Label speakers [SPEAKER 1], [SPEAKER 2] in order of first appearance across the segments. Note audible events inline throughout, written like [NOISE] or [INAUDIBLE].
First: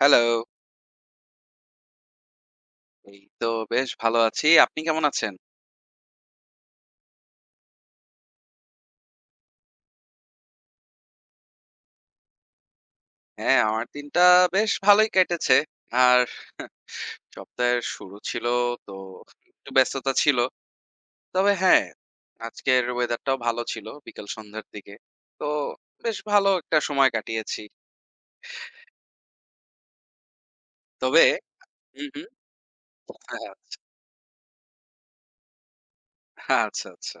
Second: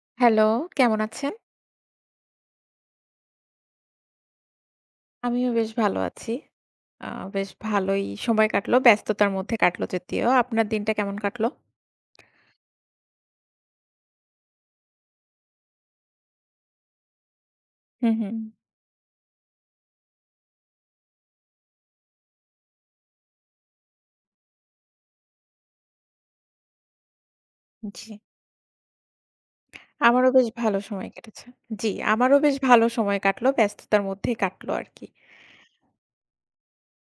[SPEAKER 1] Hello.
[SPEAKER 2] Hello, কেমন আছেন?
[SPEAKER 1] এই তো বেশ ভালো আছি। আপনি কেমন আছেন?
[SPEAKER 2] আমিও বেশ ভালো আছি। আ বেশ ভালোই সময় কাটলো। ব্যস্ততার মধ্যে কাটলো যদিও। আপনার দিনটা কেমন কাটলো?
[SPEAKER 1] হ্যাঁ, আমার দিনটা বেশ ভালোই কেটেছে। আর সপ্তাহের
[SPEAKER 2] হুম,
[SPEAKER 1] শুরু
[SPEAKER 2] হুম।
[SPEAKER 1] ছিল তো একটু ব্যস্ততা ছিল। তবে হ্যাঁ, আজকের ওয়েদারটাও ভালো ছিল বিকাল সন্ধ্যার দিকে। তো বেশ ভালো একটা সময় কাটিয়েছি।
[SPEAKER 2] জি। আমারও বেশ ভালো সময়
[SPEAKER 1] তবে
[SPEAKER 2] কেটেছে। জি,
[SPEAKER 1] হুম, হুম।
[SPEAKER 2] আমারও বেশ ভালো সময় কাটলো। ব্যস্ততার মধ্যেই কাটলো আরকি।
[SPEAKER 1] আচ্ছা, আচ্ছা, আচ্ছা।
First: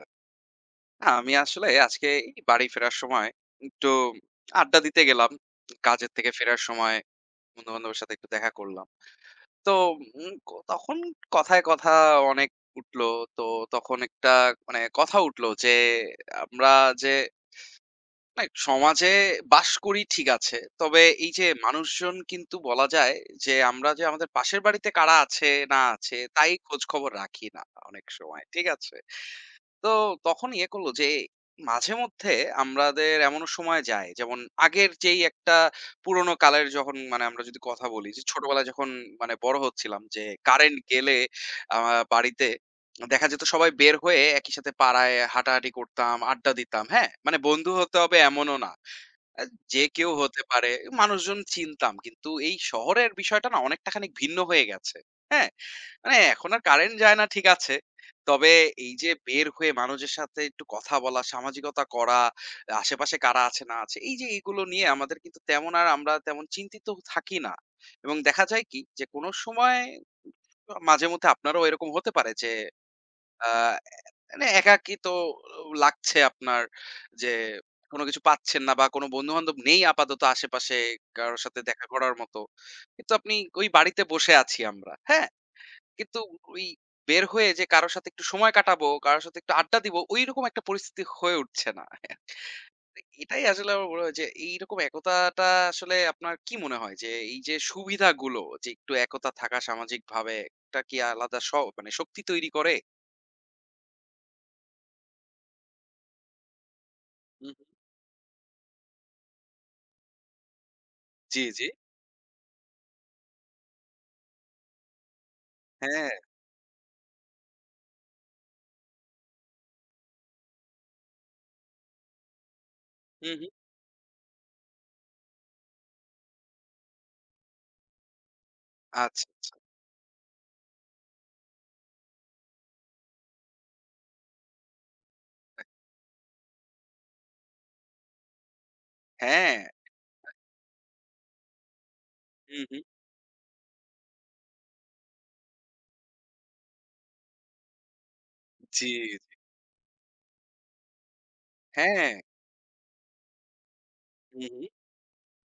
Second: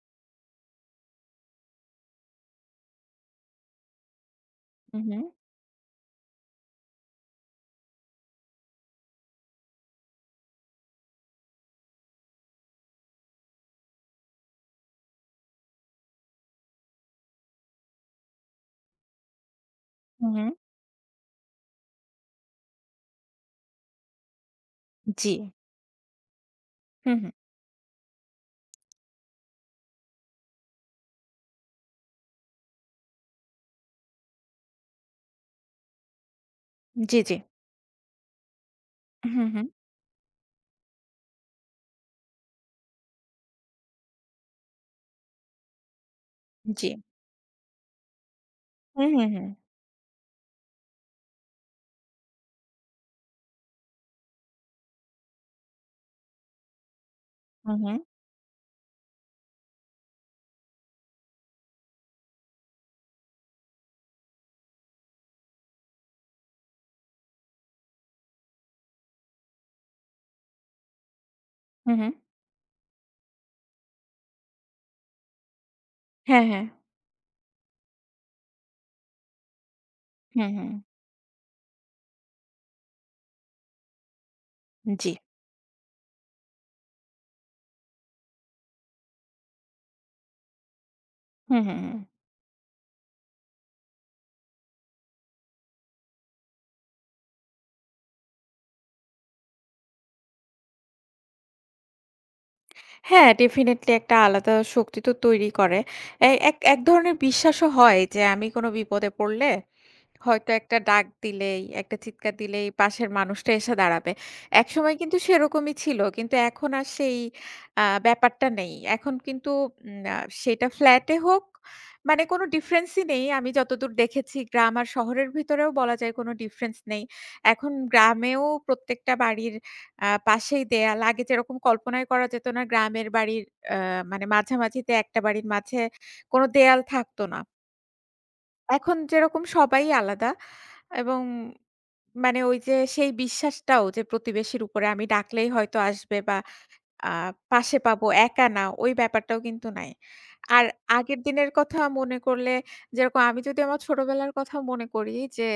[SPEAKER 1] না, আমি আসলে আজকে এই বাড়ি ফেরার সময় একটু আড্ডা দিতে
[SPEAKER 2] হুম, হুম।
[SPEAKER 1] গেলাম। কাজের থেকে ফেরার সময় বন্ধু-বান্ধবের সাথে একটু দেখা করলাম। তো উম ক তখন কথায় কথা অনেক উঠলো। তো তখন একটা মানে কথা উঠলো যে আমরা যে মানে সমাজে বাস করি, ঠিক
[SPEAKER 2] হুম, হুম।
[SPEAKER 1] আছে। তবে এই যে মানুষজন কিন্তু বলা যায় যে আমরা যে আমাদের পাশের বাড়িতে কারা
[SPEAKER 2] জি।
[SPEAKER 1] আছে না আছে তাই খোঁজ খবর
[SPEAKER 2] হুম, হুম।
[SPEAKER 1] রাখি না অনেক সময়। ঠিক আছে? তো তখন ইয়ে করলো যে মাঝে মধ্যে আমাদের এমন সময় যায় যেমন আগের যেই একটা পুরোনো কালের, যখন
[SPEAKER 2] জি,
[SPEAKER 1] মানে
[SPEAKER 2] জি।
[SPEAKER 1] আমরা যদি কথা বলি যে ছোটবেলায় যখন মানে
[SPEAKER 2] হুম,
[SPEAKER 1] বড়
[SPEAKER 2] হুম।
[SPEAKER 1] হচ্ছিলাম, যে কারেন্ট গেলে বাড়িতে দেখা যেত সবাই বের হয়ে একই সাথে পাড়ায় হাঁটাহাঁটি করতাম, আড্ডা দিতাম।
[SPEAKER 2] জি।
[SPEAKER 1] হ্যাঁ, মানে বন্ধু হতে হবে এমনও না।
[SPEAKER 2] হুম, হুম, হুম।
[SPEAKER 1] আহ, যে কেউ হতে পারে, মানুষজন চিনতাম কিন্তু এই শহরের বিষয়টা না অনেকটা খানিক ভিন্ন হয়ে গেছে। হ্যাঁ, মানে এখন আর কারেন্ট যায় না, ঠিক
[SPEAKER 2] হুম,
[SPEAKER 1] আছে।
[SPEAKER 2] হুম।
[SPEAKER 1] তবে এই যে বের হয়ে মানুষের সাথে একটু কথা বলা, সামাজিকতা করা, আশেপাশে কারা আছে না আছে, এই যে এগুলো নিয়ে আমাদের কিন্তু তেমন আর আমরা তেমন চিন্তিত থাকি না। এবং দেখা যায় কি যে কোন সময় মাঝে মধ্যে আপনারও এরকম
[SPEAKER 2] হুম,
[SPEAKER 1] হতে
[SPEAKER 2] হুম।
[SPEAKER 1] পারে যে আ মানে একাকী তো লাগছে
[SPEAKER 2] হ্যাঁ,
[SPEAKER 1] আপনার,
[SPEAKER 2] হ্যাঁ।
[SPEAKER 1] যে কোন কিছু পাচ্ছেন না বা কোন বন্ধু-বান্ধব নেই আপাতত
[SPEAKER 2] হুম, হুম।
[SPEAKER 1] আশেপাশে কারো সাথে দেখা করার মতো। কিন্তু আপনি ওই বাড়িতে বসে আছি আমরা।
[SPEAKER 2] জি।
[SPEAKER 1] হ্যাঁ? কিন্তু ওই বের হয়ে যে কারো সাথে একটু সময় কাটাবো, কারো সাথে একটু আড্ডা দিব, ওইরকম একটা পরিস্থিতি হয়ে
[SPEAKER 2] হুম,
[SPEAKER 1] উঠছে
[SPEAKER 2] হুম,
[SPEAKER 1] না।
[SPEAKER 2] হুম।
[SPEAKER 1] এটাই আসলে আমার মনে হয় যে এইরকম একতাটা আসলে আপনার কি মনে হয় যে এই যে সুবিধাগুলো, যে একটু একতা থাকা সামাজিকভাবে একটা কি আলাদা স মানে শক্তি তৈরি করে?
[SPEAKER 2] হ্যাঁ, ডেফিনিটলি একটা আলাদা শক্তি তো তৈরি করে। এক এক ধরনের
[SPEAKER 1] হুম, হুম।
[SPEAKER 2] বিশ্বাসও হয় যে আমি কোনো বিপদে পড়লে হয়তো একটা ডাক
[SPEAKER 1] জি,
[SPEAKER 2] দিলেই,
[SPEAKER 1] জি।
[SPEAKER 2] একটা চিৎকার দিলেই পাশের মানুষটা এসে দাঁড়াবে। একসময় কিন্তু সেরকমই ছিল।
[SPEAKER 1] হ্যাঁ।
[SPEAKER 2] কিন্তু এখন আর সেই ব্যাপারটা নেই। এখন কিন্তু উম আ সেটা ফ্ল্যাটে হোক, মানে কোনো ডিফারেন্সই নেই।
[SPEAKER 1] হুম, হুম।
[SPEAKER 2] আমি যতদূর দেখেছি গ্রাম আর শহরের ভিতরেও বলা যায় কোনো ডিফারেন্স নেই। এখন গ্রামেও প্রত্যেকটা
[SPEAKER 1] আচ্ছা,
[SPEAKER 2] বাড়ির
[SPEAKER 1] আচ্ছা।
[SPEAKER 2] পাশেই দেয়াল। আগে যেরকম কল্পনাই করা যেত না গ্রামের বাড়ির আ মানে মাঝামাঝিতে একটা বাড়ির মাঝে কোনো দেয়াল থাকতো না। এখন যেরকম
[SPEAKER 1] হ্যাঁ।
[SPEAKER 2] সবাই আলাদা এবং মানে ওই
[SPEAKER 1] হুম,
[SPEAKER 2] যে
[SPEAKER 1] হুম।
[SPEAKER 2] সেই বিশ্বাসটাও যে প্রতিবেশীর উপরে আমি ডাকলেই হয়তো আসবে বা আ পাশে পাবো, একা না
[SPEAKER 1] জি,
[SPEAKER 2] ওই
[SPEAKER 1] জি।
[SPEAKER 2] ব্যাপারটাও কিন্তু নাই। আর আগের দিনের কথা
[SPEAKER 1] হ্যাঁ।
[SPEAKER 2] মনে করলে যেরকম আমি যদি আমার ছোটবেলার
[SPEAKER 1] হুম,
[SPEAKER 2] কথা
[SPEAKER 1] হুম।
[SPEAKER 2] মনে করি যে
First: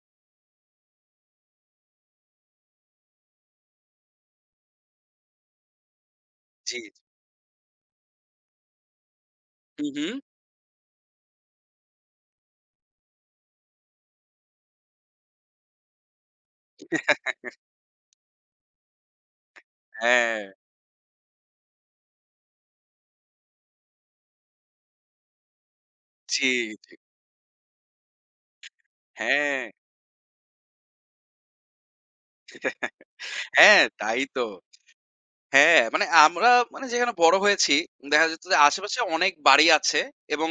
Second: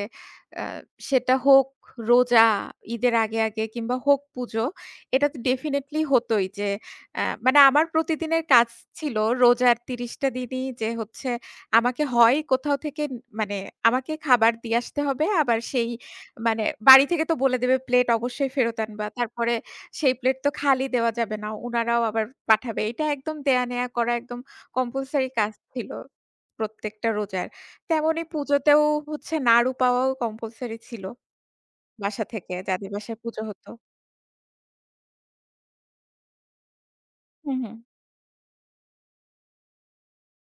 [SPEAKER 2] আ সেটা হোক রোজা, ঈদের আগে কিংবা হোক পুজো, এটা তো ডেফিনিটলি হতোই যে
[SPEAKER 1] জি, জি।
[SPEAKER 2] মানে আমার প্রতিদিনের কাজ ছিল রোজার
[SPEAKER 1] হুম, হুম।
[SPEAKER 2] ৩০ টা দিনই যে হচ্ছে আমাকে হয় কোথাও থেকে মানে আমাকে খাবার দিয়ে আসতে হবে। আবার সেই মানে বাড়ি থেকে তো বলে দেবে প্লেট অবশ্যই ফেরত আনবা। তারপরে সেই প্লেট
[SPEAKER 1] হ্যাঁ।
[SPEAKER 2] তো খালি দেওয়া যাবে না। উনারাও আবার পাঠাবে। এটা একদম দেয়া নেয়া করা একদম কম্পালসরি কাজ ছিল
[SPEAKER 1] জি, জি।
[SPEAKER 2] প্রত্যেকটা রোজার। তেমনি পুজোতেও হচ্ছে
[SPEAKER 1] হ্যাঁ।
[SPEAKER 2] নাড়ু পাওয়াও কম্পালসরি ছিল বাসা থেকে যাদের
[SPEAKER 1] [LAUGHS]
[SPEAKER 2] বাসায় পুজো হতো।
[SPEAKER 1] হ্যাঁ, তাই তো। হ্যাঁ, মানে আমরা মানে যেখানে বড়
[SPEAKER 2] হুম,
[SPEAKER 1] হয়েছি,
[SPEAKER 2] হুম,
[SPEAKER 1] দেখা যেত যে আশেপাশে অনেক বাড়ি আছে এবং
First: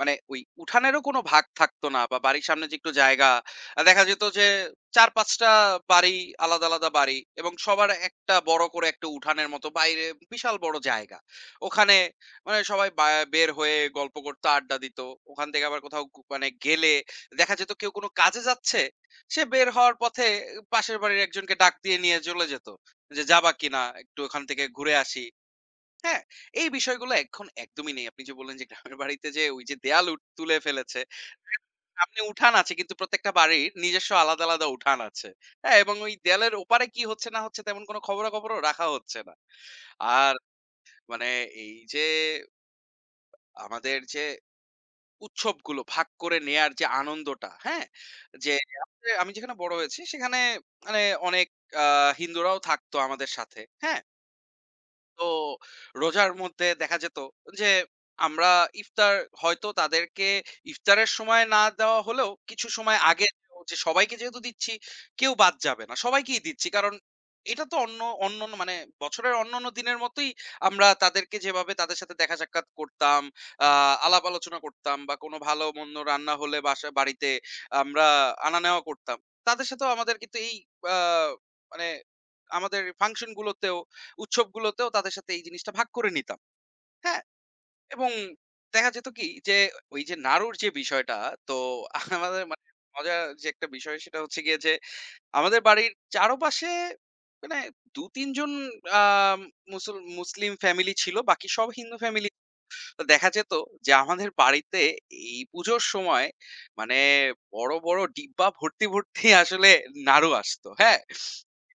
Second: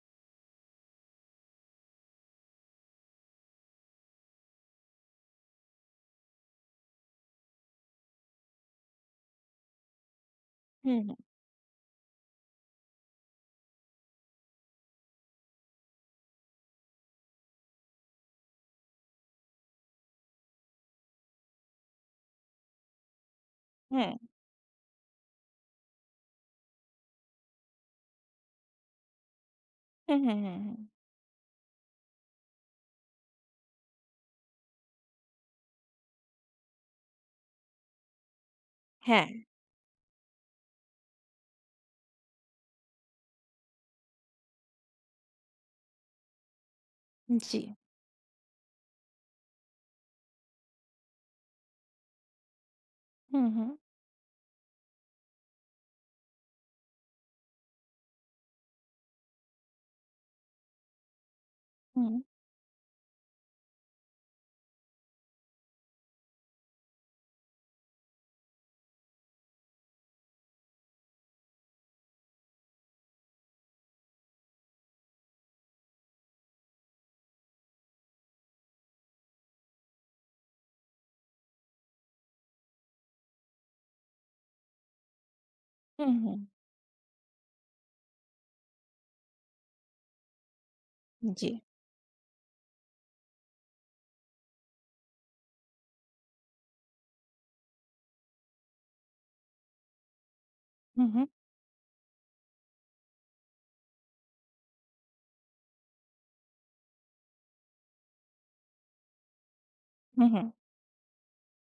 [SPEAKER 1] মানে ওই উঠানেরও কোনো ভাগ থাকতো না বা বাড়ির সামনে যে একটু জায়গা, দেখা যেত যে ৪-৫ টা বাড়ি, আলাদা, আলাদা বাড়ি এবং সবার একটা বড় করে একটা উঠানের মতো বাইরে বিশাল বড়
[SPEAKER 2] হুম,
[SPEAKER 1] জায়গা। ওখানে মানে সবাই বা বের হয়ে গল্প করত, আড্ডা দিত। ওখান থেকে আবার কোথাও মানে গেলে দেখা যেত কেউ কোনো কাজে যাচ্ছে, সে বের হওয়ার পথে পাশের বাড়ির একজনকে ডাক দিয়ে নিয়ে চলে যেত। যে যাবা কিনা?
[SPEAKER 2] হুম,
[SPEAKER 1] একটু ওখান থেকে ঘুরে আসি। হ্যাঁ? এই বিষয়গুলো এখন একদমই নেই। আপনি যে বললেন যে গ্রামের বাড়িতে যে ওই যে দেয়াল
[SPEAKER 2] হুম, হুম, হুম,
[SPEAKER 1] তুলে
[SPEAKER 2] হুম,
[SPEAKER 1] ফেলেছে। সামনে উঠান আছে কিন্তু প্রত্যেকটা বাড়ির নিজস্ব আলাদা, আলাদা উঠান আছে। হ্যাঁ? এবং ওই দেয়ালের ওপারে কি হচ্ছে না হচ্ছে তেমন কোনো খবরাখবরও রাখা হচ্ছে
[SPEAKER 2] হ্যাঁ,
[SPEAKER 1] না। আর মানে এই যে আমাদের যে উৎসবগুলো ভাগ করে নেয়ার যে আনন্দটা,
[SPEAKER 2] জি,
[SPEAKER 1] হ্যাঁ? যে আমি যেখানে বড় হয়েছি সেখানে মানে অনেক আ হিন্দুরাও থাকতো আমাদের
[SPEAKER 2] হুম,
[SPEAKER 1] সাথে।
[SPEAKER 2] হুম,
[SPEAKER 1] হ্যাঁ? তো রোজার মধ্যে দেখা যেত যে আমরা ইফতার হয়তো তাদেরকে ইফতারের সময় না দেওয়া
[SPEAKER 2] হুম,
[SPEAKER 1] হলেও কিছু সময় আগে, যে সবাইকে যেহেতু দিচ্ছি কেউ বাদ যাবে না, সবাইকেই দিচ্ছি, কারণ এটা তো অন্য অন্য মানে বছরের অন্যান্য দিনের মতোই আমরা তাদেরকে যেভাবে তাদের সাথে দেখা সাক্ষাৎ করতাম, আলাপ আলোচনা করতাম বা কোনো ভালো মন্দ রান্না হলে বাসা বাড়িতে আমরা আনা নেওয়া করতাম, তাদের সাথেও আমাদের কিন্তু এই আহ মানে আমাদের ফাংশন গুলোতেও উৎসবগুলোতেও তাদের সাথে এই জিনিসটা ভাগ করে
[SPEAKER 2] হুম,
[SPEAKER 1] নিতাম।
[SPEAKER 2] হুম,
[SPEAKER 1] হ্যাঁ? এবং দেখা যেত কি যে ওই যে নাড়ুর যে বিষয়টা,
[SPEAKER 2] জি,
[SPEAKER 1] তো আমাদের মানে মজার যে একটা বিষয় সেটা হচ্ছে গিয়ে যে আমাদের বাড়ির চারপাশে মানে ২-৩ জন আ মুসুল মুসলিম ফ্যামিলি
[SPEAKER 2] হুম,
[SPEAKER 1] ছিল।
[SPEAKER 2] হুম,
[SPEAKER 1] বাকি সব হিন্দু ফ্যামিলি। তো দেখা যেত যে আমাদের বাড়িতে এই পুজোর সময় মানে বড়, বড় ডিব্বা ভর্তি, ভর্তি আসলে
[SPEAKER 2] হুম,
[SPEAKER 1] নাড়ু
[SPEAKER 2] হুম,
[SPEAKER 1] আসতো। হ্যাঁ?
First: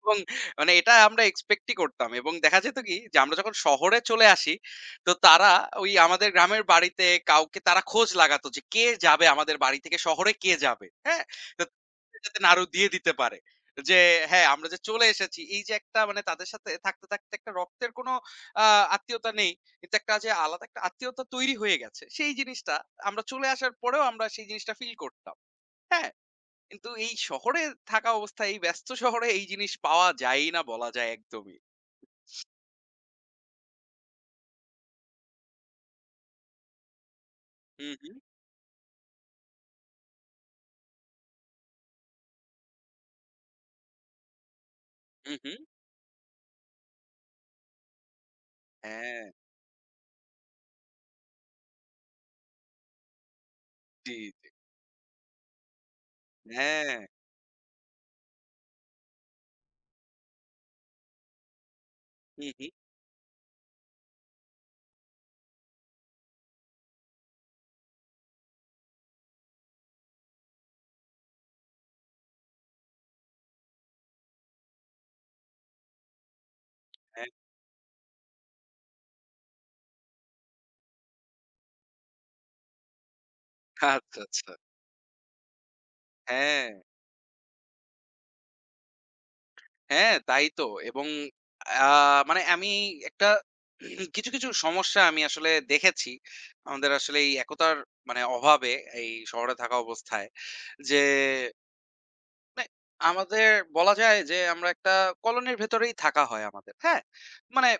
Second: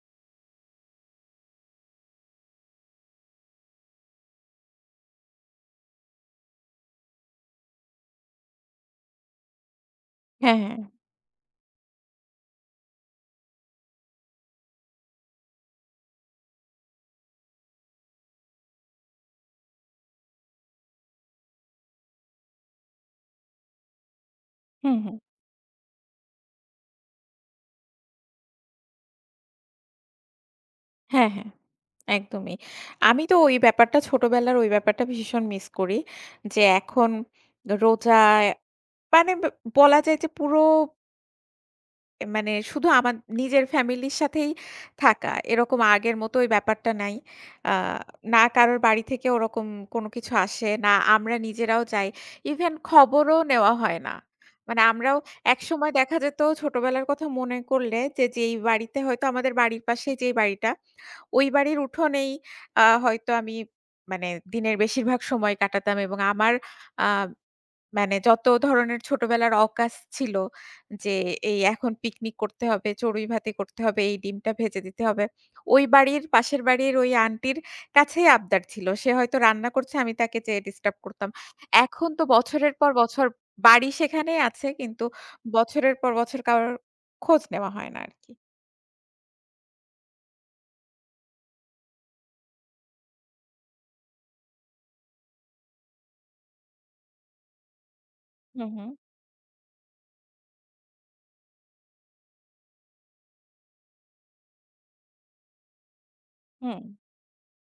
[SPEAKER 1] এবং মানে এটা আমরা এক্সপেক্টই করতাম এবং দেখা যেত কি যে আমরা যখন শহরে চলে আসি, তো তারা ওই আমাদের গ্রামের বাড়িতে কাউকে তারা খোঁজ লাগাতো যে কে যাবে আমাদের বাড়ি থেকে, শহরে কে
[SPEAKER 2] হ্যাঁ, হ্যাঁ,
[SPEAKER 1] যাবে। হ্যাঁ? তো যাতে নাড়ু দিয়ে দিতে পারে। যে হ্যাঁ, আমরা যে চলে এসেছি, এই যে একটা মানে তাদের সাথে থাকতে, থাকতে একটা রক্তের কোনো আ আত্মীয়তা নেই। কিন্তু একটা যে আলাদা একটা আত্মীয়তা তৈরি হয়ে গেছে সেই জিনিসটা আমরা চলে আসার পরেও আমরা সেই জিনিসটা ফিল
[SPEAKER 2] হুম, হুম।
[SPEAKER 1] করতাম। হ্যাঁ, কিন্তু এই শহরে থাকা অবস্থায় এই ব্যস্ত শহরে এই জিনিস পাওয়া যায় না বলা যায়
[SPEAKER 2] হ্যাঁ, হ্যাঁ।
[SPEAKER 1] একদমই।
[SPEAKER 2] একদমই। আমি তো ওই ব্যাপারটা ছোটবেলার ওই ব্যাপারটা ভীষণ মিস করি। যে এখন
[SPEAKER 1] হুম হুম
[SPEAKER 2] রোজায় মানে ব বলা যায় যে পুরো মানে শুধু আমার নিজের ফ্যামিলির সাথেই থাকা।
[SPEAKER 1] হুম হুম
[SPEAKER 2] এরকম আগের মতো ওই ব্যাপারটা নাই। আ না কারোর বাড়ি
[SPEAKER 1] হ্যাঁ
[SPEAKER 2] থেকে ওরকম কোনো কিছু আসে, না আমরা নিজেরাও যাই। ইভেন খবরও নেওয়া হয় না।
[SPEAKER 1] জি জি,
[SPEAKER 2] মানে আমরাও একসময় দেখা যেত
[SPEAKER 1] হ্যাঁ
[SPEAKER 2] ছোটবেলার কথা মনে করলে যে যেই বাড়িতে হয়তো আমাদের বাড়ির পাশে যেই বাড়িটা ওই বাড়ির উঠোনেই
[SPEAKER 1] হুম হুম
[SPEAKER 2] হয়তো আমি মানে দিনের বেশিরভাগ সময় কাটাতাম এবং আমার আ মানে যত ধরনের ছোটবেলার অকাশ ছিল যে এই এখন পিকনিক করতে হবে, চড়ুইভাতি করতে হবে, এই ডিমটা ভেজে দিতে হবে। ওই বাড়ির পাশের বাড়ির ওই
[SPEAKER 1] হ্যাঁ
[SPEAKER 2] আন্টির কাছেই আবদার ছিল। সে হয়তো রান্না করছে আমি তাকে যেয়ে ডিস্টার্ব করতাম। এখন তো বছরের পর বছর বাড়ি
[SPEAKER 1] আচ্ছা
[SPEAKER 2] সেখানেই
[SPEAKER 1] আচ্ছা
[SPEAKER 2] আছে কিন্তু বছরের পর বছর
[SPEAKER 1] হ্যাঁ,
[SPEAKER 2] কারোর খোঁজ নেওয়া হয় না আরকি।
[SPEAKER 1] হ্যাঁ, তাই তো। এবং মানে আমি একটা [CLEARS THROAT] কিছু কিছু সমস্যা আমি আসলে দেখেছি আমাদের আসলে এই একতার মানে
[SPEAKER 2] হুম,
[SPEAKER 1] অভাবে
[SPEAKER 2] হুম,
[SPEAKER 1] এই শহরে থাকা অবস্থায় যে মানে আমাদের বলা যায় যে আমরা একটা কলোনির ভেতরেই থাকা হয় আমাদের।
[SPEAKER 2] হুম,
[SPEAKER 1] হ্যাঁ? মানে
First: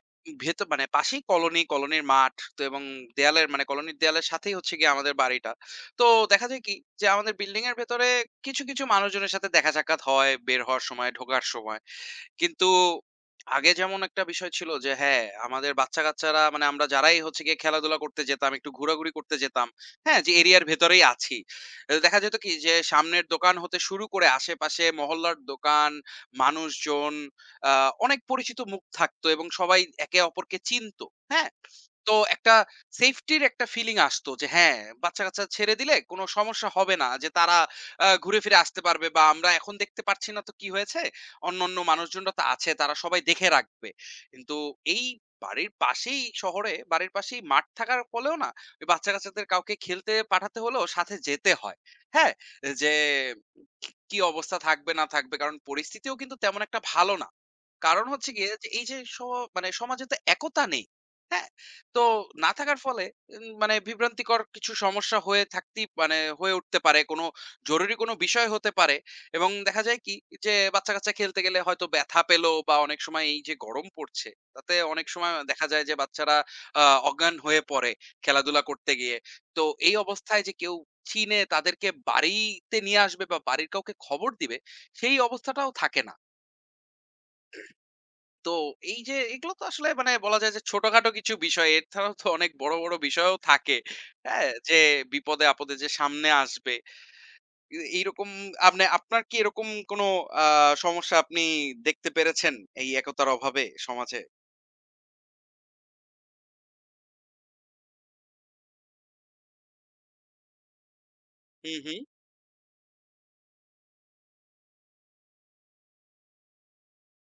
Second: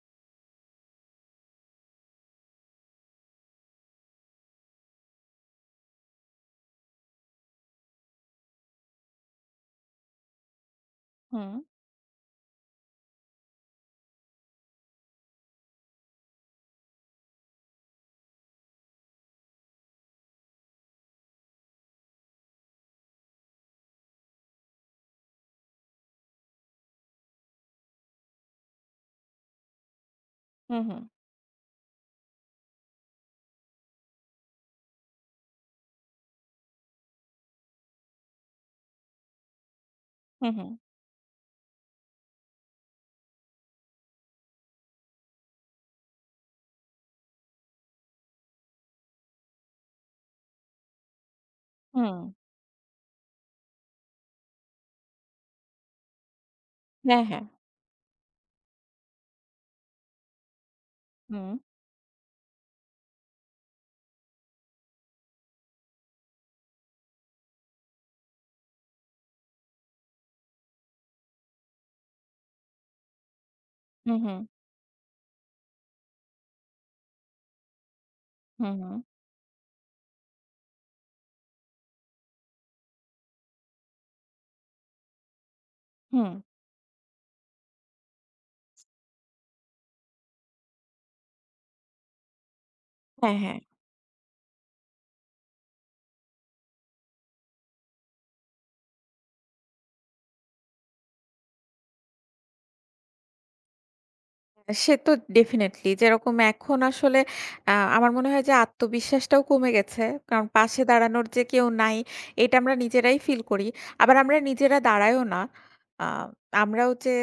[SPEAKER 1] ভেতর মানে পাশেই কলোনি, কলোনির মাঠ তো এবং দেয়ালের মানে কলোনির দেয়ালের সাথেই হচ্ছে গিয়ে আমাদের বাড়িটা। তো দেখা যায় কি যে আমাদের বিল্ডিং এর ভেতরে কিছু, কিছু মানুষজনের সাথে দেখা সাক্ষাৎ হয় বের হওয়ার সময়, ঢোকার
[SPEAKER 2] হুম,
[SPEAKER 1] সময়। কিন্তু আগে যেমন একটা বিষয় ছিল যে হ্যাঁ, আমাদের বাচ্চা-কাচ্চারা মানে আমরা যারাই হচ্ছে গিয়ে খেলাধুলা করতে যেতাম, একটু ঘোরাঘুরি করতে যেতাম। হ্যাঁ, যে এরিয়ার ভেতরেই আছি। এ দেখা যেত কি যে সামনের দোকান হতে শুরু করে আশেপাশে মহল্লার দোকান, মানুষজন আ অনেক পরিচিত মুখ থাকতো এবং সবাই একে অপরকে
[SPEAKER 2] হুম, হুম,
[SPEAKER 1] চিনতো। হ্যাঁ? তো একটা সেফটির একটা ফিলিং আসতো যে হ্যাঁ, বাচ্চা-কাচ্চা ছেড়ে দিলে কোন সমস্যা হবে না, যে তারা ঘুরে ফিরে আসতে পারবে বা আমরা এখন দেখতে পারছি না
[SPEAKER 2] হুম,
[SPEAKER 1] তো কি
[SPEAKER 2] হুম।
[SPEAKER 1] হয়েছে? অন্যান্য মানুষজনরা তো আছে, তারা সবাই দেখে রাখবে। কিন্তু এই বাড়ির পাশেই শহরে বাড়ির পাশেই মাঠ থাকার ফলেও না ওই বাচ্চা-কাচ্চাদের কাউকে খেলতে পাঠাতে হলেও সাথে যেতে হয়।
[SPEAKER 2] হুম।
[SPEAKER 1] হ্যাঁ? যে কি কি অবস্থা থাকবে না থাকবে, কারণ পরিস্থিতিও কিন্তু তেমন একটা ভালো
[SPEAKER 2] হ্যাঁ,
[SPEAKER 1] না।
[SPEAKER 2] হ্যাঁ।
[SPEAKER 1] কারণ হচ্ছে গিয়ে যে এই যে মানে সমাজে তো একতা নেই। হ্যাঁ?
[SPEAKER 2] হুম।
[SPEAKER 1] তো না থাকার ফলে মানে বিভ্রান্তিকর কিছু সমস্যা হয়ে থাকতেই মানে হয়ে উঠতে পারে, কোনো জরুরি কোনো বিষয় হতে পারে এবং দেখা যায় কি যে বাচ্চা কাচ্চা খেলতে গেলে হয়তো ব্যথা পেলো বা অনেক সময় এই যে গরম
[SPEAKER 2] হু,
[SPEAKER 1] পড়ছে,
[SPEAKER 2] হু,
[SPEAKER 1] তাতে অনেক সময় দেখা যায় যে বাচ্চারা অজ্ঞান হয়ে পড়ে খেলাধুলা
[SPEAKER 2] হু, হু,
[SPEAKER 1] করতে গিয়ে। তো এই অবস্থায় যে কেউ চিনে তাদেরকে বাড়িতে নিয়ে আসবে বা বাড়ির কাউকে খবর দিবে, সেই অবস্থাটাও থাকে না।
[SPEAKER 2] হুম।
[SPEAKER 1] তো এই যে এগুলো তো আসলে মানে বলা যায় যে ছোটখাটো কিছু বিষয়, এছাড়াও তো অনেক বড় বড় বিষয়ও
[SPEAKER 2] হ্যাঁ, হ্যাঁ।
[SPEAKER 1] থাকে। হ্যাঁ? যে বিপদে আপদে যে সামনে আসবে। এ এইরকম আপনি আপনার কি এরকম কোনো আ সমস্যা আপনি দেখতে পেরেছেন এই একতার অভাবে সমাজে?
[SPEAKER 2] সে তো ডেফিনিটলি যেরকম এখন আসলে আমার মনে হয় যে আত্মবিশ্বাসটাও কমে গেছে। কারণ পাশে দাঁড়ানোর যে কেউ
[SPEAKER 1] হুম,
[SPEAKER 2] নাই
[SPEAKER 1] হুম।
[SPEAKER 2] এটা আমরা নিজেরাই ফিল করি। আবার আমরা নিজেরা দাঁড়াইও না। আ আমরাও যে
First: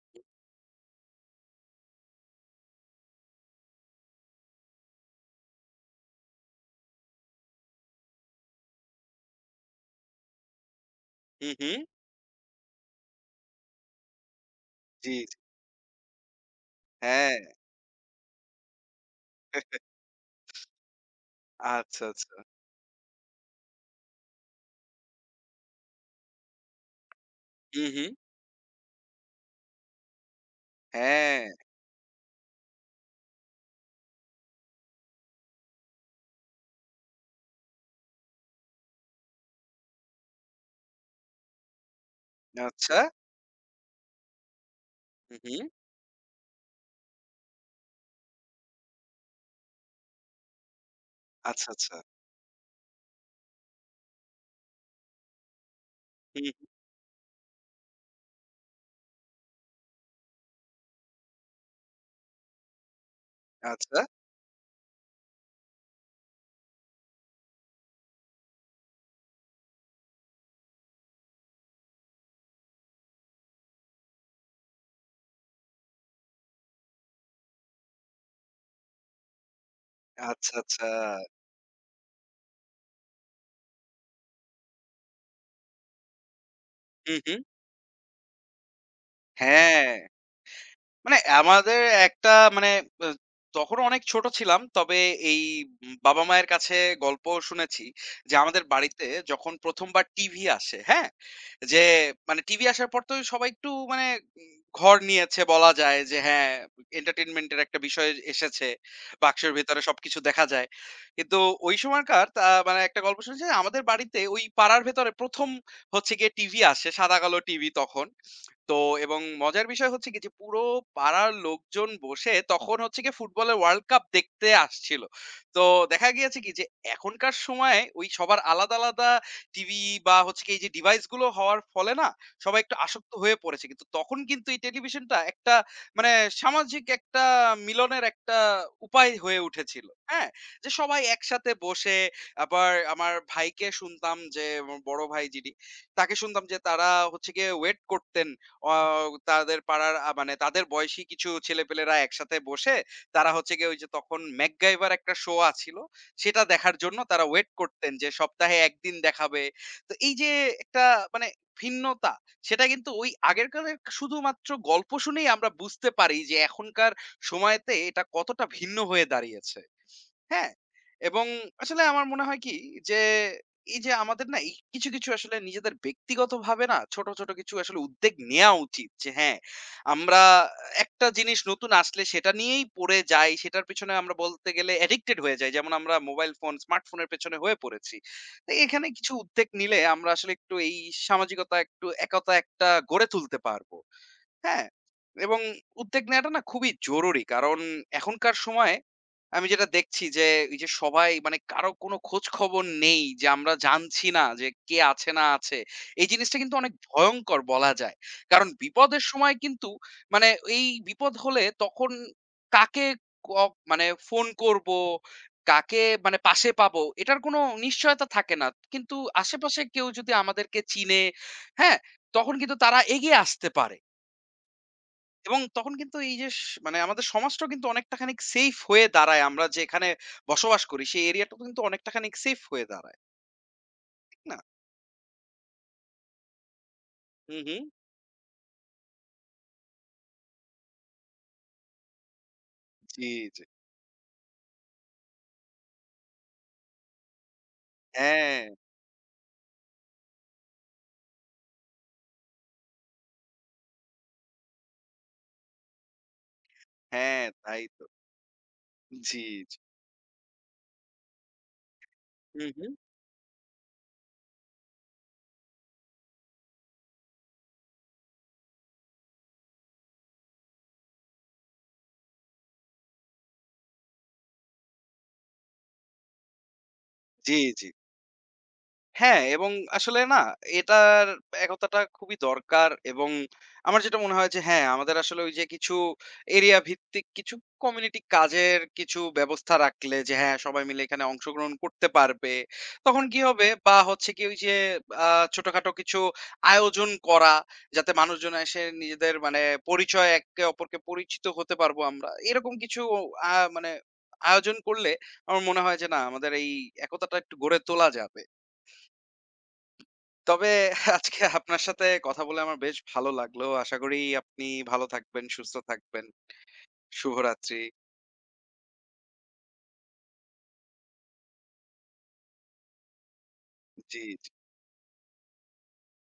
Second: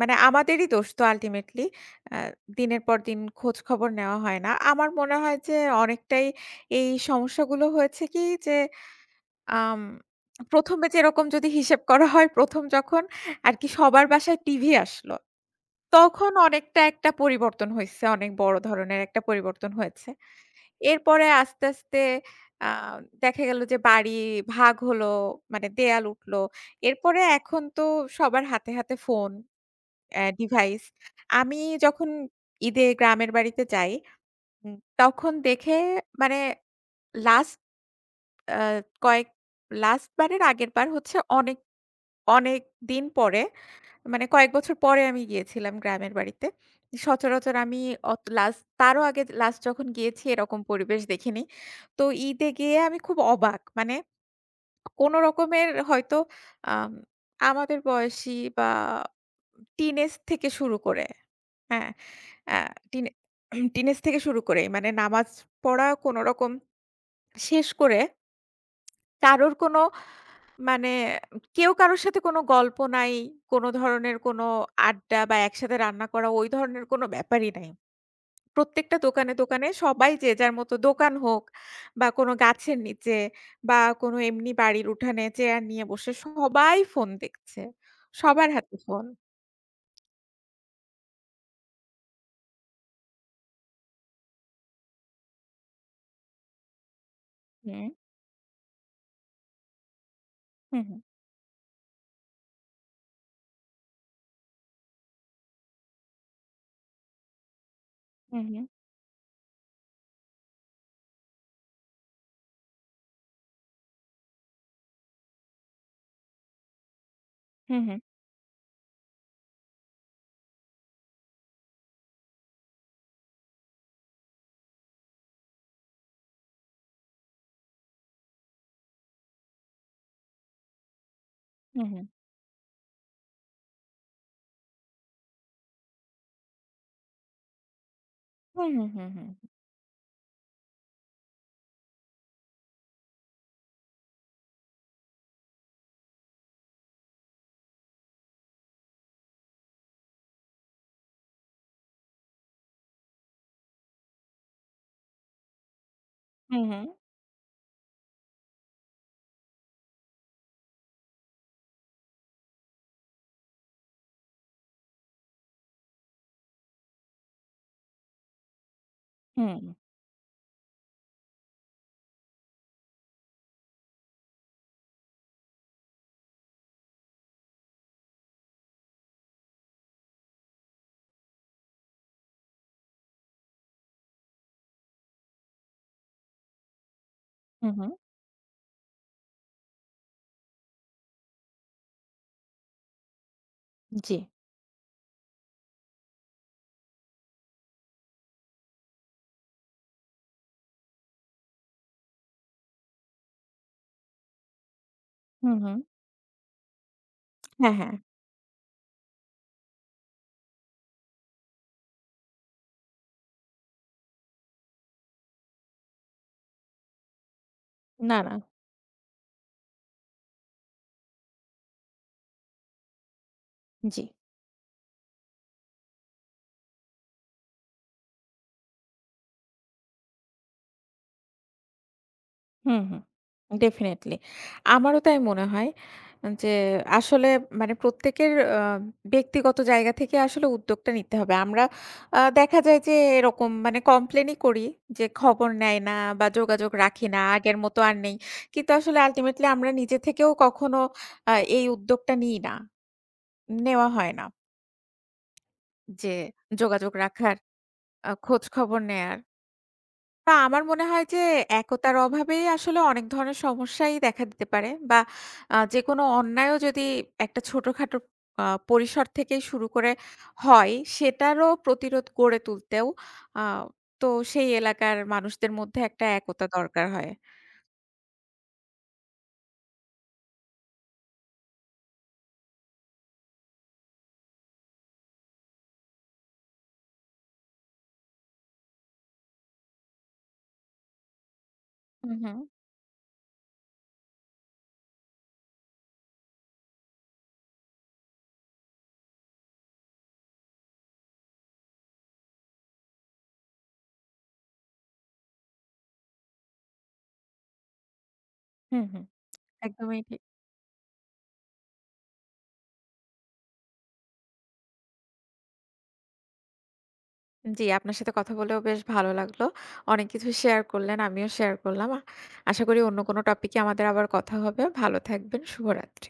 [SPEAKER 2] মানে আমাদেরই দোষ তো আল্টিমেটলি। আ দিনের পর দিন খোঁজ খবর নেওয়া হয় না। আমার মনে হয় যে অনেকটাই এই সমস্যাগুলো হয়েছে কি যে আম ১ম এ যেরকম যদি
[SPEAKER 1] হুম, হুম।
[SPEAKER 2] হিসেব করা হয়, ১ম যখন আরকি সবার বাসায় টিভি
[SPEAKER 1] জি,
[SPEAKER 2] আসলো,
[SPEAKER 1] জি।
[SPEAKER 2] তখন অনেকটা একটা
[SPEAKER 1] হ্যাঁ।
[SPEAKER 2] পরিবর্তন হইছে। অনেক বড় ধরনের একটা পরিবর্তন হয়েছে। এরপরে আস্তে, আস্তে
[SPEAKER 1] আচ্ছা, আচ্ছা।
[SPEAKER 2] আ দেখা গেল যে বাড়ি ভাগ হলো, মানে দেয়াল উঠলো। এরপরে এখন তো
[SPEAKER 1] হুম, হুম।
[SPEAKER 2] সবার হাতে, হাতে ফোন, ডিভাইস।
[SPEAKER 1] হ্যাঁ।
[SPEAKER 2] আমি যখন ঈদে গ্রামের বাড়িতে যাই, উম তখন দেখে মানে লাস্ট আ কয়েক লাস্ট বারের আগের বার হচ্ছে অনেক
[SPEAKER 1] আচ্ছা।
[SPEAKER 2] অনেকদিন পরে, মানে কয়েক বছর পরে আমি
[SPEAKER 1] হুম, হুম।
[SPEAKER 2] গিয়েছিলাম গ্রামের বাড়িতে। সচরাচর আমি অত লাস্ট তারও আগে লাস্ট যখন গিয়েছি এরকম পরিবেশ দেখিনি।
[SPEAKER 1] আচ্ছা, আচ্ছা।
[SPEAKER 2] তো ঈদে গিয়ে আমি খুব অবাক। মানে কোন রকমের হয়তো
[SPEAKER 1] হুম।
[SPEAKER 2] আম আমাদের বয়সী বা টিনেজ থেকে শুরু করে, হ্যাঁ, অ্যা টিনে টিনেজ
[SPEAKER 1] আচ্ছা।
[SPEAKER 2] [CLEARS THROAT] থেকে শুরু করে মানে নামাজ পড়া কোনরকম শেষ করে কারোর কোন মানে কেউ কারো সাথে কোনো গল্প নাই, কোনো ধরনের কোনো আড্ডা বা একসাথে রান্না করা ওই ধরনের কোনো ব্যাপারই নাই। প্রত্যেকটা দোকানে, দোকানে সবাই যে
[SPEAKER 1] আচ্ছা,
[SPEAKER 2] যার মতো
[SPEAKER 1] আচ্ছা।
[SPEAKER 2] দোকান হোক বা কোনো গাছের নিচে বা কোনো এমনি বাড়ির উঠানে চেয়ার নিয়ে বসে সবাই ফোন
[SPEAKER 1] হুম, হুম।
[SPEAKER 2] দেখছে। সবার হাতে ফোন।
[SPEAKER 1] হ্যাঁ। মানে আমাদের একটা মানে আ তখন অনেক ছোট ছিলাম। তবে এই বাবা-মায়ের কাছে গল্প শুনেছি
[SPEAKER 2] হুম,
[SPEAKER 1] যে, আমাদের বাড়িতে যখন ১ম বার টিভি আসে,
[SPEAKER 2] হুম, হুম,
[SPEAKER 1] হ্যাঁ? যে মানে টিভি আসার পর তো সবাই একটু মানে উম ঘর নিয়েছে, বলা যায় যে হ্যাঁ, entertainment এর একটা বিষয়
[SPEAKER 2] হুম, হুম,
[SPEAKER 1] এসেছে। বাক্সের ভেতরে সবকিছু দেখা যায়। কিন্তু ওই সময়কার তা মানে একটা গল্প শুনেছি যে, আমাদের বাড়িতে ওই পাড়ার ভেতরে ১ম হচ্ছে গিয়ে টিভি আসে, সাদা-কালো টিভি
[SPEAKER 2] হুম,
[SPEAKER 1] তখন। তো এবং মজার বিষয় হচ্ছে কি যে পুরো পাড়ার লোকজন বসে তখন হচ্ছে কি ফুটবলের ওয়ার্ল্ড কাপ দেখতে আসছিল। তো দেখা গিয়েছে কি যে এখনকার সময়ে ওই সবার আলাদা, আলাদা টিভি বা হচ্ছে কি এই যে ডিভাইস গুলো হওয়ার ফলে
[SPEAKER 2] হুম,
[SPEAKER 1] না সবাই একটু আসক্ত হয়ে পড়েছে। কিন্তু তখন কিন্তু এই টেলিভিশনটা একটা মানে সামাজিক একটা মিলনের একটা
[SPEAKER 2] হুম, হুম, হুম,
[SPEAKER 1] উপায়
[SPEAKER 2] হুম,
[SPEAKER 1] হয়ে উঠেছিল। হ্যাঁ? যে সবাই একসাথে বসে, আবার আমার ভাইকে শুনতাম যে আমার বড় ভাই যিনি, তাকে শুনতাম যে তারা হচ্ছে গিয়ে ওয়েট করতেন অ তাদের পাড়ার মানে তাদের বয়সী কিছু ছেলেপেলেরা একসাথে বসে তারা হচ্ছে গিয়ে ওই যে তখন ম্যাকগাইভার একটা শো আছিল। সেটা
[SPEAKER 2] হুম,
[SPEAKER 1] দেখার
[SPEAKER 2] হুম,
[SPEAKER 1] জন্য তারা ওয়েট করতেন যে সপ্তাহে ১ দিন দেখাবে। তো এই যে একটা মানে ভিন্নতা সেটা কিন্তু ওই আগেরকারের শুধুমাত্র গল্প শুনেই আমরা বুঝতে পারি যে এখনকার সময়তে এটা কতটা ভিন্ন হয়ে
[SPEAKER 2] হুম,
[SPEAKER 1] দাঁড়িয়েছে।
[SPEAKER 2] হুম,
[SPEAKER 1] হ্যাঁ, এবং আসলে আমার মনে হয় কি যে, এই যে আমাদের না এই কিছু, কিছু আসলে নিজেদের ব্যক্তিগতভাবে না ছোট, ছোট কিছু আসলে উদ্যোগ নেয়া উচিত। যে হ্যাঁ, আমরা একটা জিনিস নতুন আসলে সেটা নিয়েই পড়ে যাই। সেটার পিছনে আমরা বলতে গেলে অ্যাডিক্টেড হয়ে যাই। যেমন আমরা মোবাইল ফোন, স্মার্টফোনের পেছনে হয়ে
[SPEAKER 2] হুম, হুম
[SPEAKER 1] পড়েছি। তো এখানে কিছু উদ্যোগ নিলে আমরা আসলে একটু এই সামাজিকতা, একটু একতা একটা গড়ে তুলতে পারব।
[SPEAKER 2] জি।
[SPEAKER 1] হ্যাঁ, এবং উদ্যোগ নেওয়াটা না খুবই জরুরি। কারণ এখনকার সময়ে আমি যেটা দেখছি যে, এই যে সবাই মানে কারো কোনো খোঁজ খবর নেই, যে আমরা জানছি না যে কে আছে না
[SPEAKER 2] হুম,
[SPEAKER 1] আছে।
[SPEAKER 2] হুম।
[SPEAKER 1] এই জিনিসটা কিন্তু অনেক ভয়ংকর বলা
[SPEAKER 2] হ্যাঁ, হ্যাঁ।
[SPEAKER 1] যায়। কারণ বিপদের সময় কিন্তু মানে এই বিপদ হলে তখন কাকে ক মানে ফোন করব, কাকে মানে পাশে পাবো, এটার কোনো নিশ্চয়তা
[SPEAKER 2] না, না।
[SPEAKER 1] থাকে না। কিন্তু আশেপাশে কেউ যদি আমাদেরকে চিনে, হ্যাঁ? তখন কিন্তু তারা এগিয়ে আসতে পারে।
[SPEAKER 2] জি।
[SPEAKER 1] এবং তখন কিন্তু এই যে মানে আমাদের সমাজটাও কিন্তু অনেকটা খানিক সেফ হয়ে দাঁড়ায়। আমরা যেখানে বসবাস করি সেই এরিয়াটাও কিন্তু অনেকটা খানিক সেফ হয়ে
[SPEAKER 2] হুম,
[SPEAKER 1] দাঁড়ায়।
[SPEAKER 2] হুম। ডেফিনিটলি।
[SPEAKER 1] ঠিক না?
[SPEAKER 2] আমারও তাই মনে হয় যে আসলে
[SPEAKER 1] হু, হু।
[SPEAKER 2] মানে প্রত্যেকের ব্যক্তিগত জায়গা থেকে আসলে উদ্যোগটা নিতে হবে। আমরা দেখা যায় যে
[SPEAKER 1] জি, জি।
[SPEAKER 2] এরকম মানে কমপ্লেনই করি যে খবর নেয় না বা যোগাযোগ রাখি না, আগের মতো আর নেই।
[SPEAKER 1] হ্যাঁ,
[SPEAKER 2] কিন্তু আসলে আল্টিমেটলি আমরা নিজে থেকেও কখনো এই উদ্যোগটা নিই না। নেওয়া হয় না যে যোগাযোগ
[SPEAKER 1] হ্যাঁ,
[SPEAKER 2] রাখার,
[SPEAKER 1] তাই তো।
[SPEAKER 2] খোঁজ খবর নেয়ার।
[SPEAKER 1] জি, জি।
[SPEAKER 2] না, আমার মনে হয় যে একতার
[SPEAKER 1] হু,
[SPEAKER 2] অভাবেই
[SPEAKER 1] হু।
[SPEAKER 2] আসলে অনেক ধরনের সমস্যাই দেখা দিতে পারে বা যেকোনো অন্যায়ও যদি একটা ছোটখাটো আ পরিসর থেকেই শুরু করে হয়, সেটারও প্রতিরোধ গড়ে তুলতেও আ তো সেই এলাকার মানুষদের মধ্যে একটা একতা দরকার হয়।
[SPEAKER 1] জি, জি। হ্যাঁ, এবং আসলে না এটার একতাটা খুবই দরকার এবং আমার যেটা মনে হয় যে হ্যাঁ, আমাদের আসলে ওই যে কিছু এরিয়া ভিত্তিক কিছু কমিউনিটি কাজের কিছু ব্যবস্থা রাখলে, যে হ্যাঁ, সবাই মিলে এখানে অংশগ্রহণ করতে
[SPEAKER 2] হু, হু।
[SPEAKER 1] পারবে। তখন কি হবে বা হচ্ছে কি ওই যে আ ছোটখাটো কিছু আয়োজন করা যাতে মানুষজন এসে নিজেদের মানে পরিচয় একে অপরকে পরিচিত হতে পারবো আমরা। এরকম কিছু আ মানে আয়োজন করলে আমার মনে হয় যে না আমাদের এই একতাটা একটু গড়ে তোলা যাবে।
[SPEAKER 2] হু, হু। একদমই ঠিক।
[SPEAKER 1] তবে আজকে আপনার সাথে কথা বলে আমার বেশ ভালো লাগলো। আশা করি আপনি ভালো থাকবেন, সুস্থ থাকবেন। শুভরাত্রি।
[SPEAKER 2] জি, আপনার সাথে কথা বলেও বেশ ভালো লাগলো। অনেক কিছু শেয়ার করলেন, আমিও শেয়ার করলাম। আশা করি অন্য কোনো টপিকে আমাদের
[SPEAKER 1] জি।
[SPEAKER 2] আবার কথা হবে। ভালো থাকবেন। শুভরাত্রি।